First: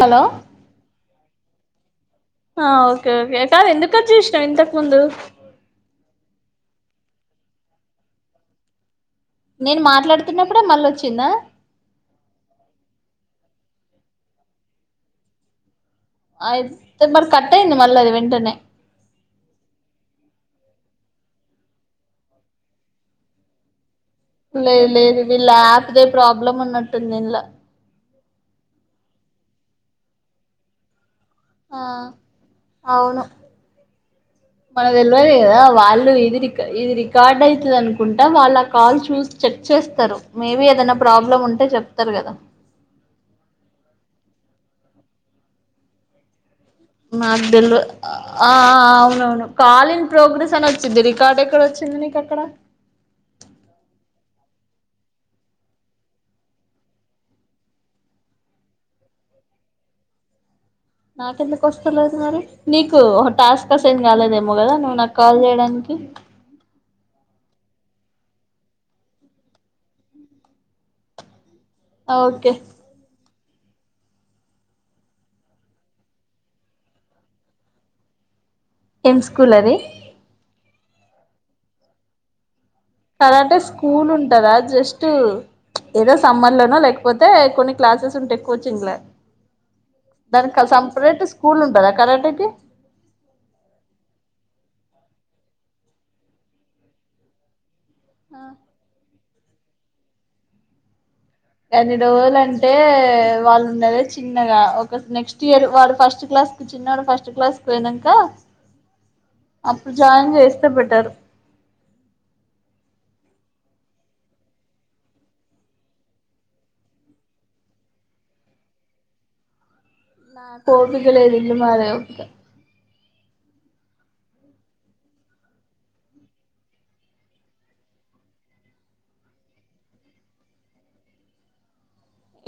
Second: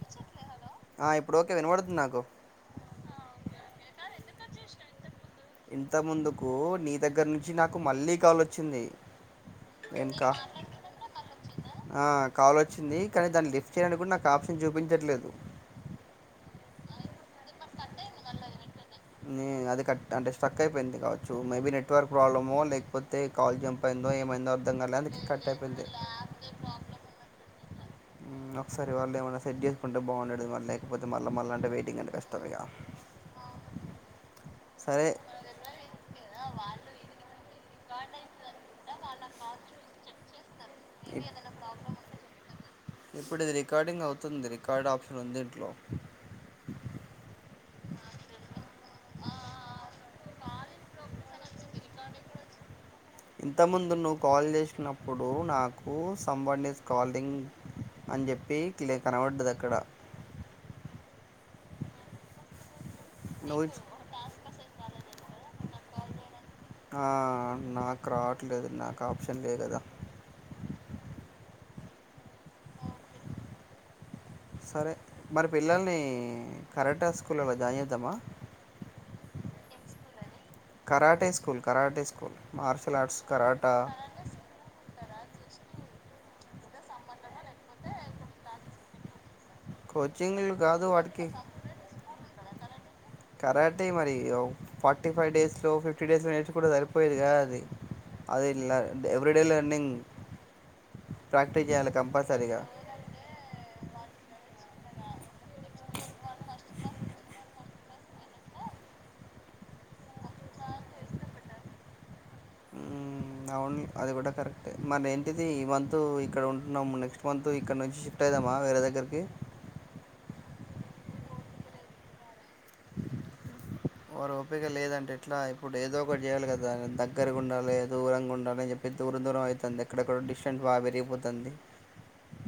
Hello నడద్దు నాకు ఆ ఓకే ఓకే కాదు ఎందుకు వచ్చూసాం ఇంతకు ముందు ఇంత ముందుకు నీ దగ్గర నుంచి నాకు మళ్ళీ కాల్ొచ్చింది నేను వెనుకా మాట్లాడుతున్నప్పుడే మళ్ళ వచ్చిందా ఆ కావాల వచ్చింది కానీ దాన్ని చేయడానికి కూడా నాకు ఆప్షన్ చూపించట్లేదు అయితే మరి కట్ అయింది మళ్ళీ అది వెంటనే అది కట్ అంటే స్టక్ అయిపోయింది కావచ్చు మేబీ నెట్వర్క్ ప్రాబ్లమ లేకపోతే కాల్ జంప్ అయిందో ఏమైందో అర్థం లేదు కాలే లేదు అందుకే వీ కట్ వీళ్ళ అయిపోయింది. అప్ ప్రాబ్లం ఉన్నట్టుంది ఇంలా ఒకసారి వాళ్ళు ఏమైనా సెడ్ చేసుకుంటే బాగుండదు వాళ్ళ లేకపోతే మళ్ళా మళ్ళా అంటే ఆ వెయిటింగ్ అంటే కష్టం ఇగ. అవును మన సరే తెలివదు కదా వాళ్ళు ఇది రిక ఇది రికార్డ్ అవుతుది అనుకుంటా వాళ్ళు ఆ కాల్ చూసి చెక్ చేస్తారు మేబి ఏదనా ప్రాబ్లమ్ ఉంటే చెప్తారు కదా ఇప్పుడు ఇది రికార్డింగ్ రికార్డ్ ఆప్షన్ ఉంది ఇట్లో నాకుతెల్వద్ ఆ అవునవును కాల్ ఇన్ ప్రోగ్రెస్ అని వచ్చింది రికార్డ్ ఎక్కడ వచ్చింది నీకు అక్కడ ఇంత ముందు నువ్వు కాల్ చేసినప్పుడు నాకు సంబర్డిస్ కాలింగ్ అని చెప్పి క్ కనబడ్డది అక్కడ నాక ఎందు కొస్తలెద్ మరి నీకు కు నువ్వు టాస్క్ నీకు కోషన్ కాలేదుగాదా నువ్ నాకు కాల్ చేయడానికి ఆ నాకు రావట్లేదు నాకు ఆప్షన్ లే కదా ఓకే సరే మరి పిల్లల్ని కరెక్టా స్కూల్లో జాయిన్ చేద్దామా ఎం స్కూల్ అది karate school karate school martial arts karate karate school ఉంటందా జస్ట్ ఏదో సమ్మర్ లోన లేకపోతే కొన్ని క్లాసెస్ ఉంటాయి కోచింగ్ లో కోచింగ్లు దానికి కాదు సపరేట్ వాటికి స్కూల్ ఉంటదా కరటేకి కరటె మరి ఫార్టీ ఫైవ్ డేస్ లో ఫిఫ్టీ డేస్ లో నేర్చుకుంటే సరిపోయేది కాద అది అది ఇలా ఎవ్రిడే లర్నింగ్ అన్ని రోజులుంటే వాళ్ళు ఉన్నద చిన్నగా ఒక నెక్స్ట్ ఇయర్ వాడు ఫస్ట్ క్లాస్ కు చిన్నవాడు ఫస్ట్ క్లాస్ కి పోయినాక అప్పుడు జాయిన్ చేస్తే బెటరు మ్మ్. అవును అది కూడా కరెక్ట్ మరి ఏంటిది ఈ మంత్ ఇక్కడ ఉంటున్నాము నెక్స్ట్ మంత్ ఇక్కడ నుంచి షిఫ్ట్ అయదామ్మా వేరే దగ్గరికి ఓపిక లేదు ఇల్లు మారాలంటే వారు ఓపిక లేదంటే ఎట్లా ఇప్పుడు ఏదో ఒకటి చేయాలి కదా దగ్గరగా ఉండాలి దూరంగా ఉండాలని చెప్పి దూరం దూరం అవుతుంది ఎక్కడక్కడ డిస్టెంట్ బాగా పెరిగిపోతుంది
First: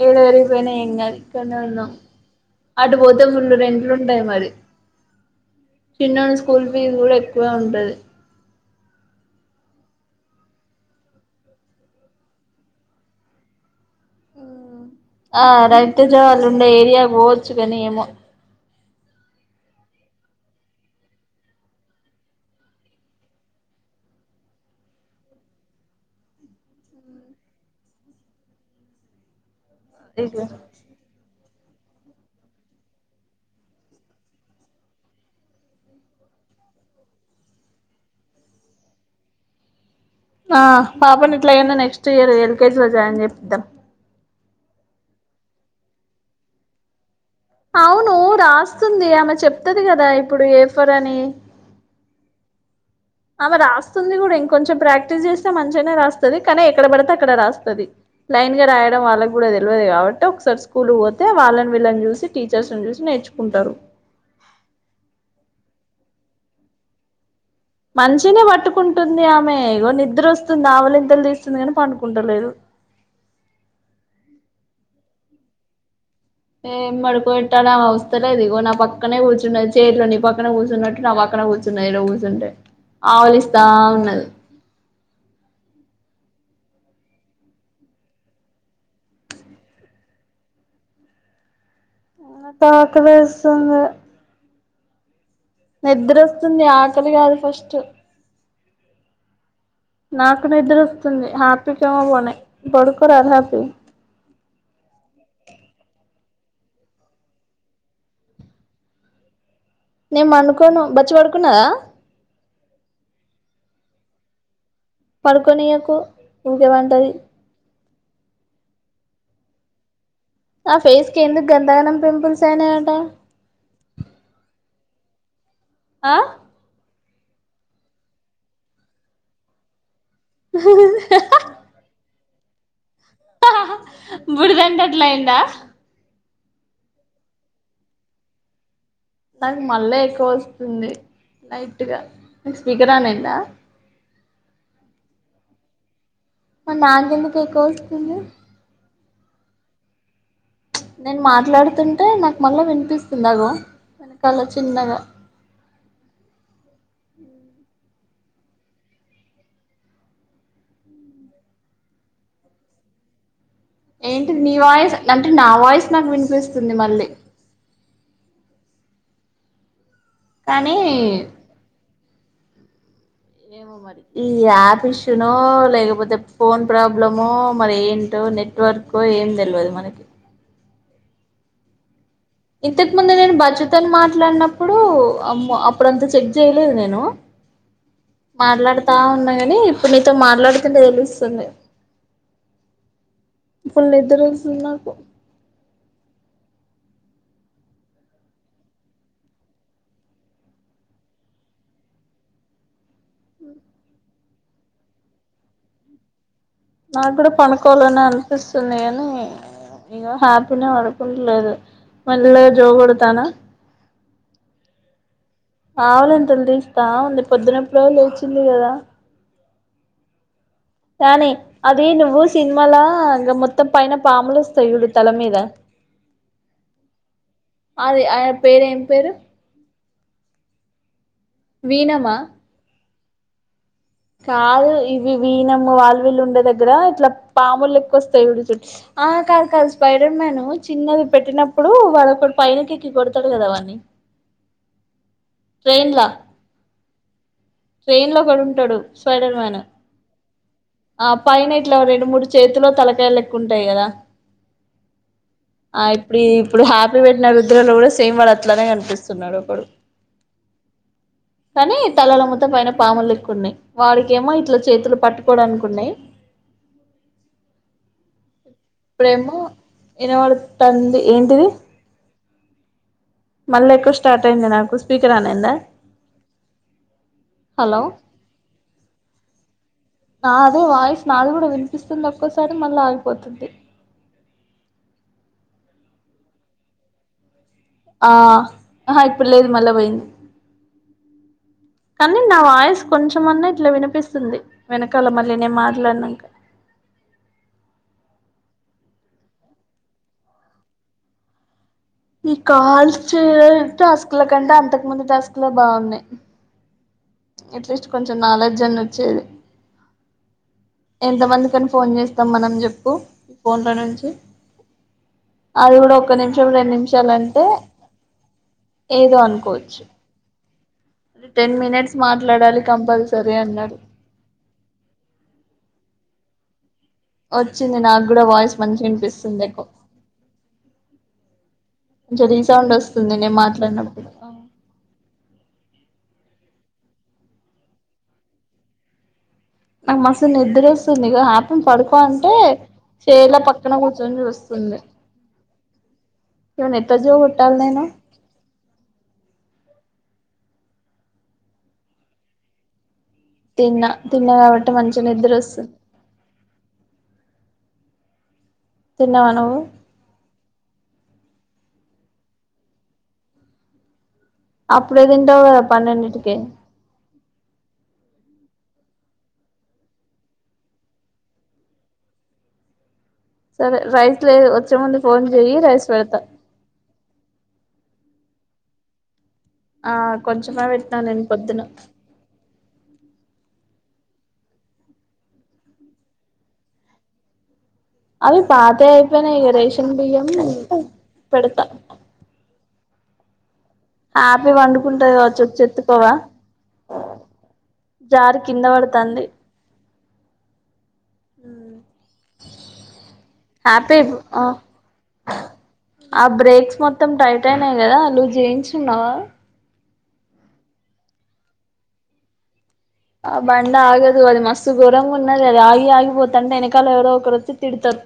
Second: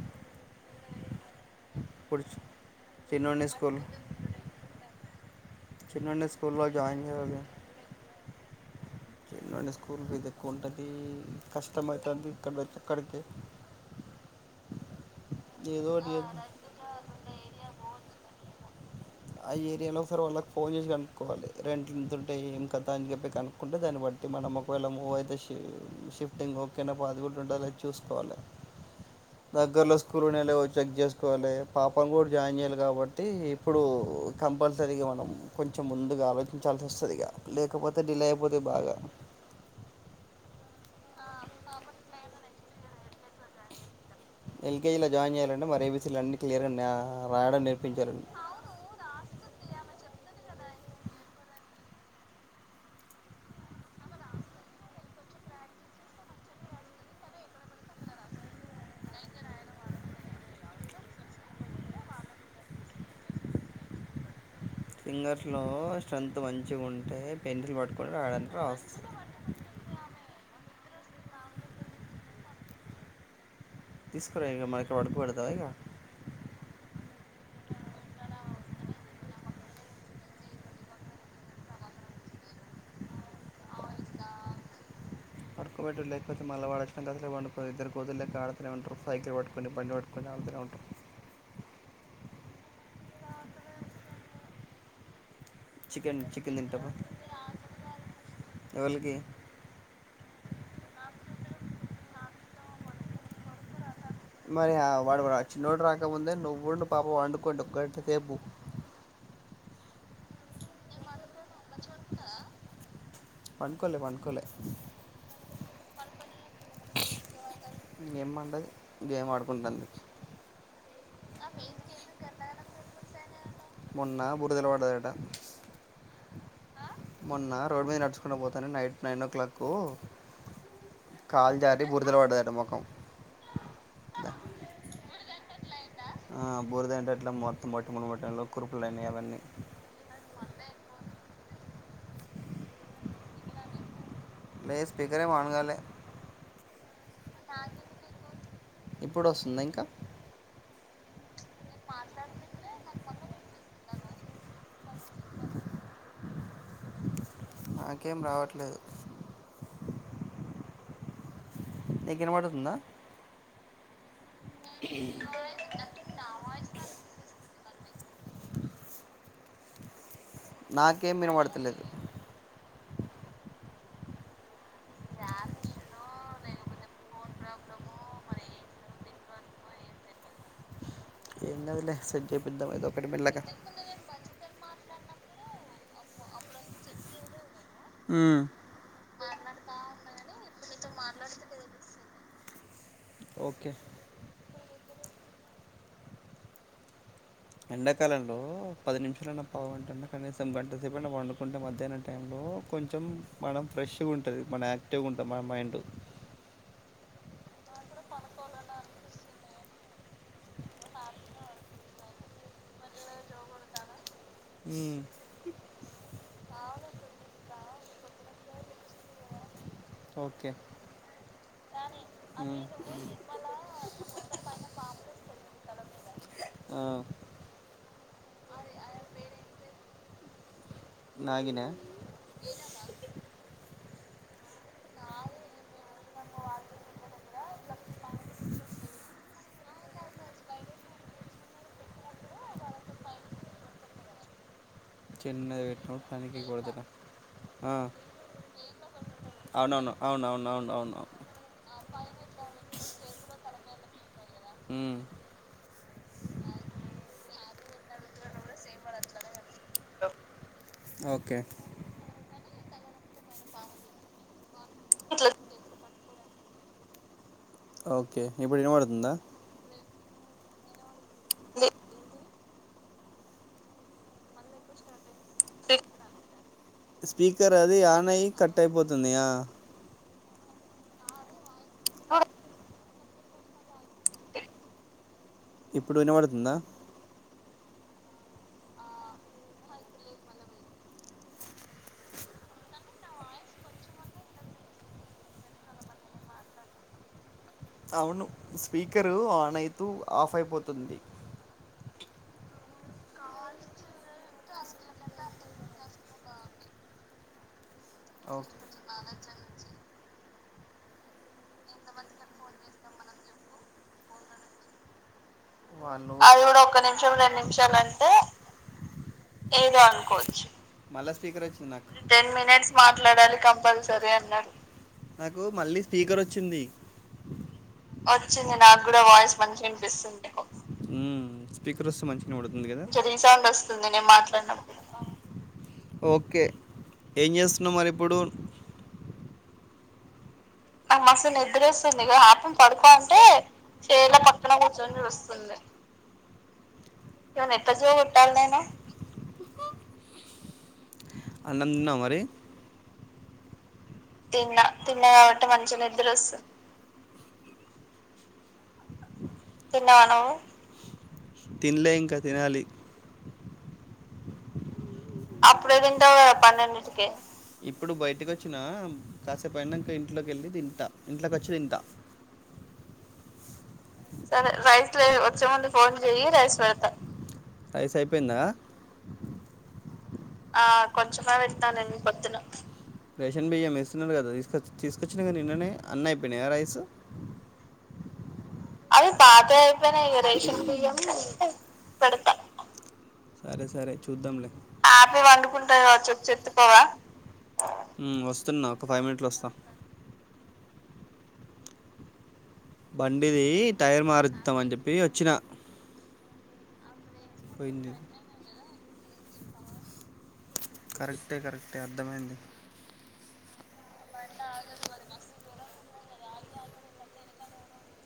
ఏడ పెరిగిపోయినా ఎం గాదు ఇక్కడే ఉన్నాం ఇప్పుడు చి- అటు పోతే చిన్నోడి ఫుల్ స్కూల్ రెంట్లు ఉంటాయి మరి చిన్నోడి చిన్నోని స్కూల్లో స్కూల్ ఫీజు జాయిన్ కూడా ఎక్కువ ఉంటది చిన్నడి స్కూల్ ఫీజ ఎక్కువ ఉంటుంది కష్టమవుతుంది ఇక్కడ అక్కడికి ఆ ఏదో ఒకటి రైతుజవాళ్ళు చేద్దాం ఉండే ఏరియా పోవచ్చు కానీ ఏమో ఆ ఏరియాలో ఒకసారి వాళ్ళకి ఫోన్ చేసి కనుక్కోవాలి రెంట్లుంతంటే ఏం కదా అని చెప్పి కనుక్కుంటే దాన్ని బట్టి మనం ఒకవేళ మూవ్ అయితే షిఫ్టింగ్ ఓకేనా పాజిబుల్ ఉందొ లేద చూసుకోవాలి దగ్గరలో స్కూల్ ఉన్నాయో లేవో చెక్ చేసుకోవాలి పాపను కూడా జాయిన్ చేయాలి కాబట్టి ఇప్పుడు కంపల్సరీగా మనం కొంచెం ముందుగా ఆలోచించాల్సి వస్తుందిక లేకపోతే డిలే అయిపోతే బాగా ఆ పాపని ఇట్లాయినా నెక్స్ట్ ఇయర్ ఎల్కేజీ లో జాయిన్ చేపిద్దాం ఎల్కేజీలో జాయిన్ చేయాలంటే మరి ఏబీసీలు అన్ని క్లియర్ అ అవును రాస్తుంది ఆమె చెప్తది కదా అది ఇప్పుడు ఏఫర్ అని ఆమె రాస్తుంది కూడా ఇంకొంచెం ప్రాక్టీస్ చేస్తే మంచిగానే రాస్తుది కానీ ఎక్కడ పడితే అక్కడ రాస్తుది లైన్ గా రాయడం వాళ్ళకి కూడా తెలియదు కాబట్టి ఒకసారి స్కూల్ పోతే వాళ్ళని వీళ్ళని చూసి టీచర్స్ని చూసి నేర్చుకుంటారు ఫింగర్స్ లో స్ట్రెంత్ మంచి గుంటే మంచినే పట్టుకుంటుంది ఆమె ఇగో నిద్ర వస్తుంది. ఆవలింతలు తీస్తుంది కాని పండుకుంటలేదు తీసుకురా ఇగ మరి ఇక్కడ పడుకో బెడతావా ఇగ ఏం పడుకో పెట్టాల ఆమె వస్తలేదు ఇగో నా పక్కనే కూర్చున్న చేతిలో నీ పక్కన కూర్చున్నట్టు నా పక్కన కూర్చున్నది ఈడ కూర్చుంటే ఆవలిస్తా ఉన్నది. పడుకోబెట్టు లేకపోతే మళ్ళీ వాడొచ్చడానికి అసలు వండుకోదు ఇద్దరు కోతు లెక్క ఆడుతనే ఉంటారు. సైకిలు పట్టుకొని బండి పట్టుకొని ఆడుతనే ఉంటారు. నాకు ఆకలేస్తుంది నిద్ర చికెన్ చికెన్ వస్తుంది తింటవా? ఆకలి కాదు ఫస్ట్ ఎవలికి నాకు నిద్రొస్తుంది ఆక [unintelligible] బాడుకో [unintelligible] మరి ఆ వాడు చిన్నోడు రాకముందే నువ్వు పాప వండుకోండి ఒక గంట సేపు నేను పనుకోను బచ్చి పడుకున్నాద పనుకోలే పనుకోలే పడుకొనియకు ఊకే పంటది ఎంపన్డదు గేమ్ ఆడుకుంటుంది. ఆ ఫేస్ కి ఎందుకు గందగనం పింపుల్స్ అయినయ్ కుత్త మొన్న బురుదల పడ్డదట అ మొన్న రోడ్ మీద నడుచుకుంట పోతాను నైట్ నైన్ ఓ క్లాక్ కాల్ జారీ బురదలో పడ్డదట మొఖం హా హా బుడదంతా అట్లా అయిందా ఆ బుడదంతా మొత్తం [unintelligible] అవన్నీ దానికి మళ్ళా ఎక్కువ వస్తుంది. లైట్గా నీకు స్పీకర్ ఆన్ అయిందా లే స్పీకరే మీ అనుగాలే [unintelligible] ఎందుకు ఎక్కువ వస్తుంది ఇప్పుడు వస్తుందా ఇంకా నేను మాట్లాడుతుంటే నాకు మళ్ళా వినిపిస్తుంది అగో వెనకల చిన్నగా ఉ నాకేం రావట్లేదు నీకు వినబడుతుందా ఏ నీ వాయిస్ అంటే నా వాయిస్ నాకు వినిపిస్తుంది మళ్ళీ కానీ నాకేం వినబడతలేదు ఏమో మరి ఈ యాప్ ఇష్యూనో లేకపోతే ఫోన్ ప్రాబ్లమో మరి ఏంటో నెట్వర్క్ ఏం తెలియదు మనకి ఏం కాదులే ఇంతకు ముందు నేను బచ్చుతోని మాట్లాడినప్పుడు ఇప్పుడు అమ్ అప్పుడంత చెక్ చేయలేదు నేను మ్మ్. మాట్లాడుతా ఉన్నా గాని ఇప్పుడు నీతో మాట్లాడుతుంటే తెలుస్తుంది. ఓకే ఫుల్ నిద్ర వస్తుంది నాకు ఎండాకాలంలో పది నిమిషాలున్న పావు గంట అయినా కనీసం గంట సేప వండుకుంటే మధ్యాహ్న టైంలో కొంన్ చెం మనం ఫ్రెష్గా ఉంటుంది మన యాక్టివ్గా ఉంటుంది మన మైండ్ నాకు కూడా పనుకోవాలనే అనిపిస్తుంది అని ఇక హ్యాపీనే పడుకుంలేదు మళ్ళీ జో కొడతానా. ఆవలింతలు తీస్తా ఉంది పొద్దునప్పుడో వచ్చింది కదా ఓకే కానీ అద నువ్వు సినిమాల ఇంకా మొత్తం పైన పాములు వస్తాయి చూడు తల మీద మీద ఆ అదే ఆయన పేరు ఏం పేరు నాగినా వీణమా కాదు ఇవి వినము వాల్వీల్లుు ఉండే దగ్గర ఇట్లా పాములు ఎక్కువ వస్తాయి ఉడి చు ఆ కాదు కాదు స్పైడర్ మ్యాన్ చిన్నది పెట్టినప్పుడు వాడఅక్కడ పైైనకి ఎక్కి కొడతాడు కదా వాన్ని. చిన్నది పాటినవ్ ట్రైన్లా పనికి [unintelligible] ఆ ట్రైన్ లో కూడా ఉంటాడు స్పైడర్ మాన్ అవునవును అవునవును అవును అవును ఆ పైన ఇట్లా రెండు మూడు చేతులో తలకాయలు ెక్కుంటాయి కదా ఉమ్ ఆ ఇప్పుడు ఇప్పుడు హ్యాపీ పేట్ నా రుద్రలో కూడా సేమ్ వాడుు అట్లానే కనిపిస్తున్నాడు ఒకడు ఓకే కానీ తలాలో మ పూట పైన పాములు లేక్కు ఉన్నాయి వాడికేమో ఇట్లా చేతులు పట్టుకోడానికి ఉన్నాయి. ఓకే ఇప్పుడు విన పడుతుందా వినవడుతుంది ఏంటిది మళ్ళీ ఎక్కువ స్టార్ట్ అయింది నాకు స్పీకర్ ఆన్ అయిందా. స్పీకర్ అది హలో ఆన్ అయిి కట్ అయిపోతుంది ఆ నా అదే వాయిస్ నాది కూడా వినిపిస్తుంది ఒక్కోసారి మళ్ళీ ఆగిపోతుంది. ఇప్పుడు విన పడుతుందా. ఆ ఆ ఇప్పుడు లేదు మళ్ళా పోయింది కానీ నా వాయిస్ కొంచెమన్నా ఇట్లా వినిపిస్తుంది వెనకాల మళ్ళీ నేను మాట్లాడినంక. అవును స్పీకరు ఆన్ ఐతూ ఆఫ్ అయిపోతుంది. ఈ కాల్ చేయ టాస్క్ ల కంటే అంతకు ముందు టాస్క్ లో బాగున్నాయి. ఎట్లా కొంచెం ఓకే నాలెడ్జ్ అని వచ్చేది ఎంత మంది కని ఫోన్ చేస్తాం మనం చెప్పు ఫోన్ల నుంచి అది కూడా ఒక్క నిమి చూడు ఒక నిమిషం రెండు నిమిషాలు అంటే ఏదో ఏదో అనుకోవచ్చు అనుకోవచ్చు. టెన్ మినిట్స్ టెన్ మాట్లాడాలి మినిట్స్ కంపల్సరీ మాట్లాడాలి అన్నాడు కంపల్సరీ అన్నాడు. వచ్చింది వచ్చింది నాకు కూడా వాయిస్ వచ్చింది నాకు మంచిగా కూడా వాయిస్ వినిపిస్తుంది మంచి ఎక్కువ కనిపిస్తుంది ఏకో. స్పీకర్ వస్తే మంచిగా కొంచెం వినపడుతుంది రీసౌండ్ వస్తుంది నేను మాట్లాడినప్పుడు కదా ఓకే ఏం చేస్తున్నాం మరి ఇప్పుడు ఆ మస నిద్ర వస్తుంది ఇక మసు హ్యాపీ నిద్ర పడుకో వస్తుంది ఇ అంటే ఆపం పడుకోంటే చేలా పక్కన చేల కూర్చొని పక్కన చూస్తుంది కూర్చొని వస్తుంది క ఇవన్ ఎంత జో ఉట్టాలనా అనందన్నా మరి తిన్నా తిన్నా తిన్న కాబట్టి మంచిగా తిన్నా నిద్ర కాబట్టి వస్తుంది మంచి నిద్ర వస్తుంది తిన్నావా నువ్వు తిన్నావా నువ్వు తినలే ఇంకా తినాలి అప్పు అప్పుడుదింటా పన్నెండింటికి ఇప్పుడు బయటకి వచ్చినా కాసేపు అయినా ఇంక ఇంట్లోకి వెళ్ళి తింత ఇంట్లోకి వచ్చి తింతా సరే రైస్ లే వచ్చే ముందు ఫోన్ చెయయి రైస్ పెడతా రైస్ అయిపోయిందా ఆ కొంచమే పెట్నా నేను పొద్దున రేషన్ బియ్యం వేస్తున్నారు కదా తీసుకొచ్చ తీసుకొచ్చిన కదా నిన్ననే అన్న అయిపోయినాయి రైసు అవి పాద అయిపోనే రేషన్ బియ్యం పెడత సరే సరే చూద్దాం లే కావచ్చు వచ్చి వంవా ఎత్తుకోవా జారి కింద వస్తున్నా ఒక ఫైవ్ పడుతంది మినిట్లు వస్తాం అ బండిది టైర్ ఆ మారుద్దాం అని చెప్పి వచ్చిన ఆ బ్రేక్స్ మొత్త మొత్తం టైట్ అయినాయి కదా అలుూ జీన్స్ తిన్నావా కరెక్టే కరెక్టే అర్థమైంది ఆ బండ ఆగదు అది మస్తు గోరంగ ఉన్నది అది ఆగి ఆగిపోతు అంటే వెనకాల ఎవరో ఒకరు వచ్చి తిడుతారు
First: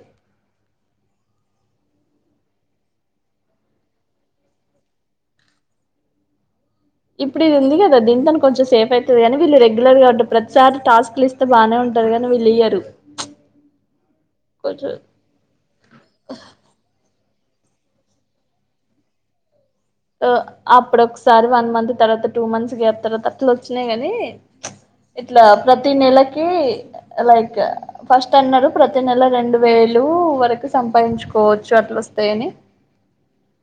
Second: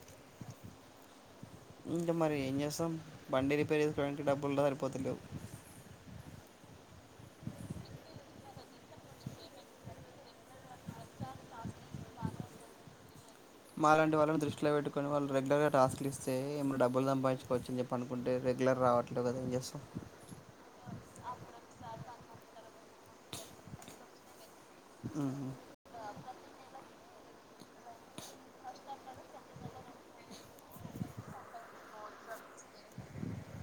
ఇంట మరి ఇం చేసం బండి రిపేర్ చేసుకోవడానికి డబ్బులు సరిపోతులే ఇప్పుడు ఇదిందిగద దీనితోని కొంచెం సేఫ్ అయితదిగాని నీళు రెగ్యులర్ గా ప్రతి ఇయ్యరు మాలాంటి వాళ్ళని దృష్టిలో కొంచెం పెట్టుకొని వాళ్ళు రెగ్యులర్ గా టాస్క్లు ఇస్తే ఏరు డబ్బులు సంపాదించు కోర్చని అనుకుంటే రెగ్యులర్ రావట్లేదు కాం చేస్తాం అప్పుడ ఒకసారి వన్ మంత్ తర్వాత టూ మంత్స్ గ్యాప్ తర్వాత అట్లు వచ్చినాయి గాని ఇట్లా ఉమ్. ప్రతి నెలకి లైక్ ఫస్ట్ అన్నారు ప్రతి నెల రెండు వేలు వరకు సంపాదించుకోవచ్చు అట్లొస్తాయని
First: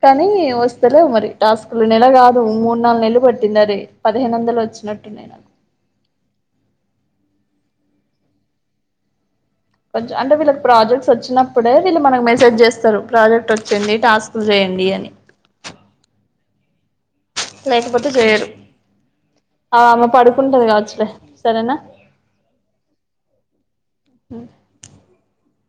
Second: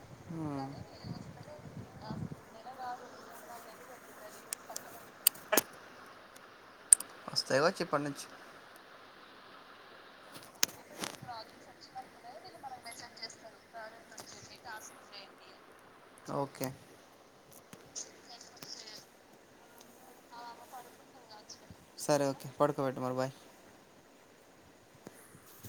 కానీ ఉమ్. వస్తలే మరి టక్కు నెల కాదు మూడు నాలుగు నెలలు పట్టిన రే పదిహేను వందలు వచ్చినట్టున్నాయి నాకు వస్తాయిగావచ్చు ఇప్పటి నుంచి కొంచం అంటే వీళ్ళకి ప్రాజెక్ట్స్ వచ్చినప్పుడే వీళ్ళు మనకి మెసేజ్ చేస్తారు ప్రాజెక్ట్ వచ్చింది టాస్క్ చేయండి అని ఓకె లేకపోతే చేయరు ఆ అమ్మ పడుకుంటది కావచ్చలే సరేనా సరే ఓకే పడుకోబెట్టు మరి బాయ్ హు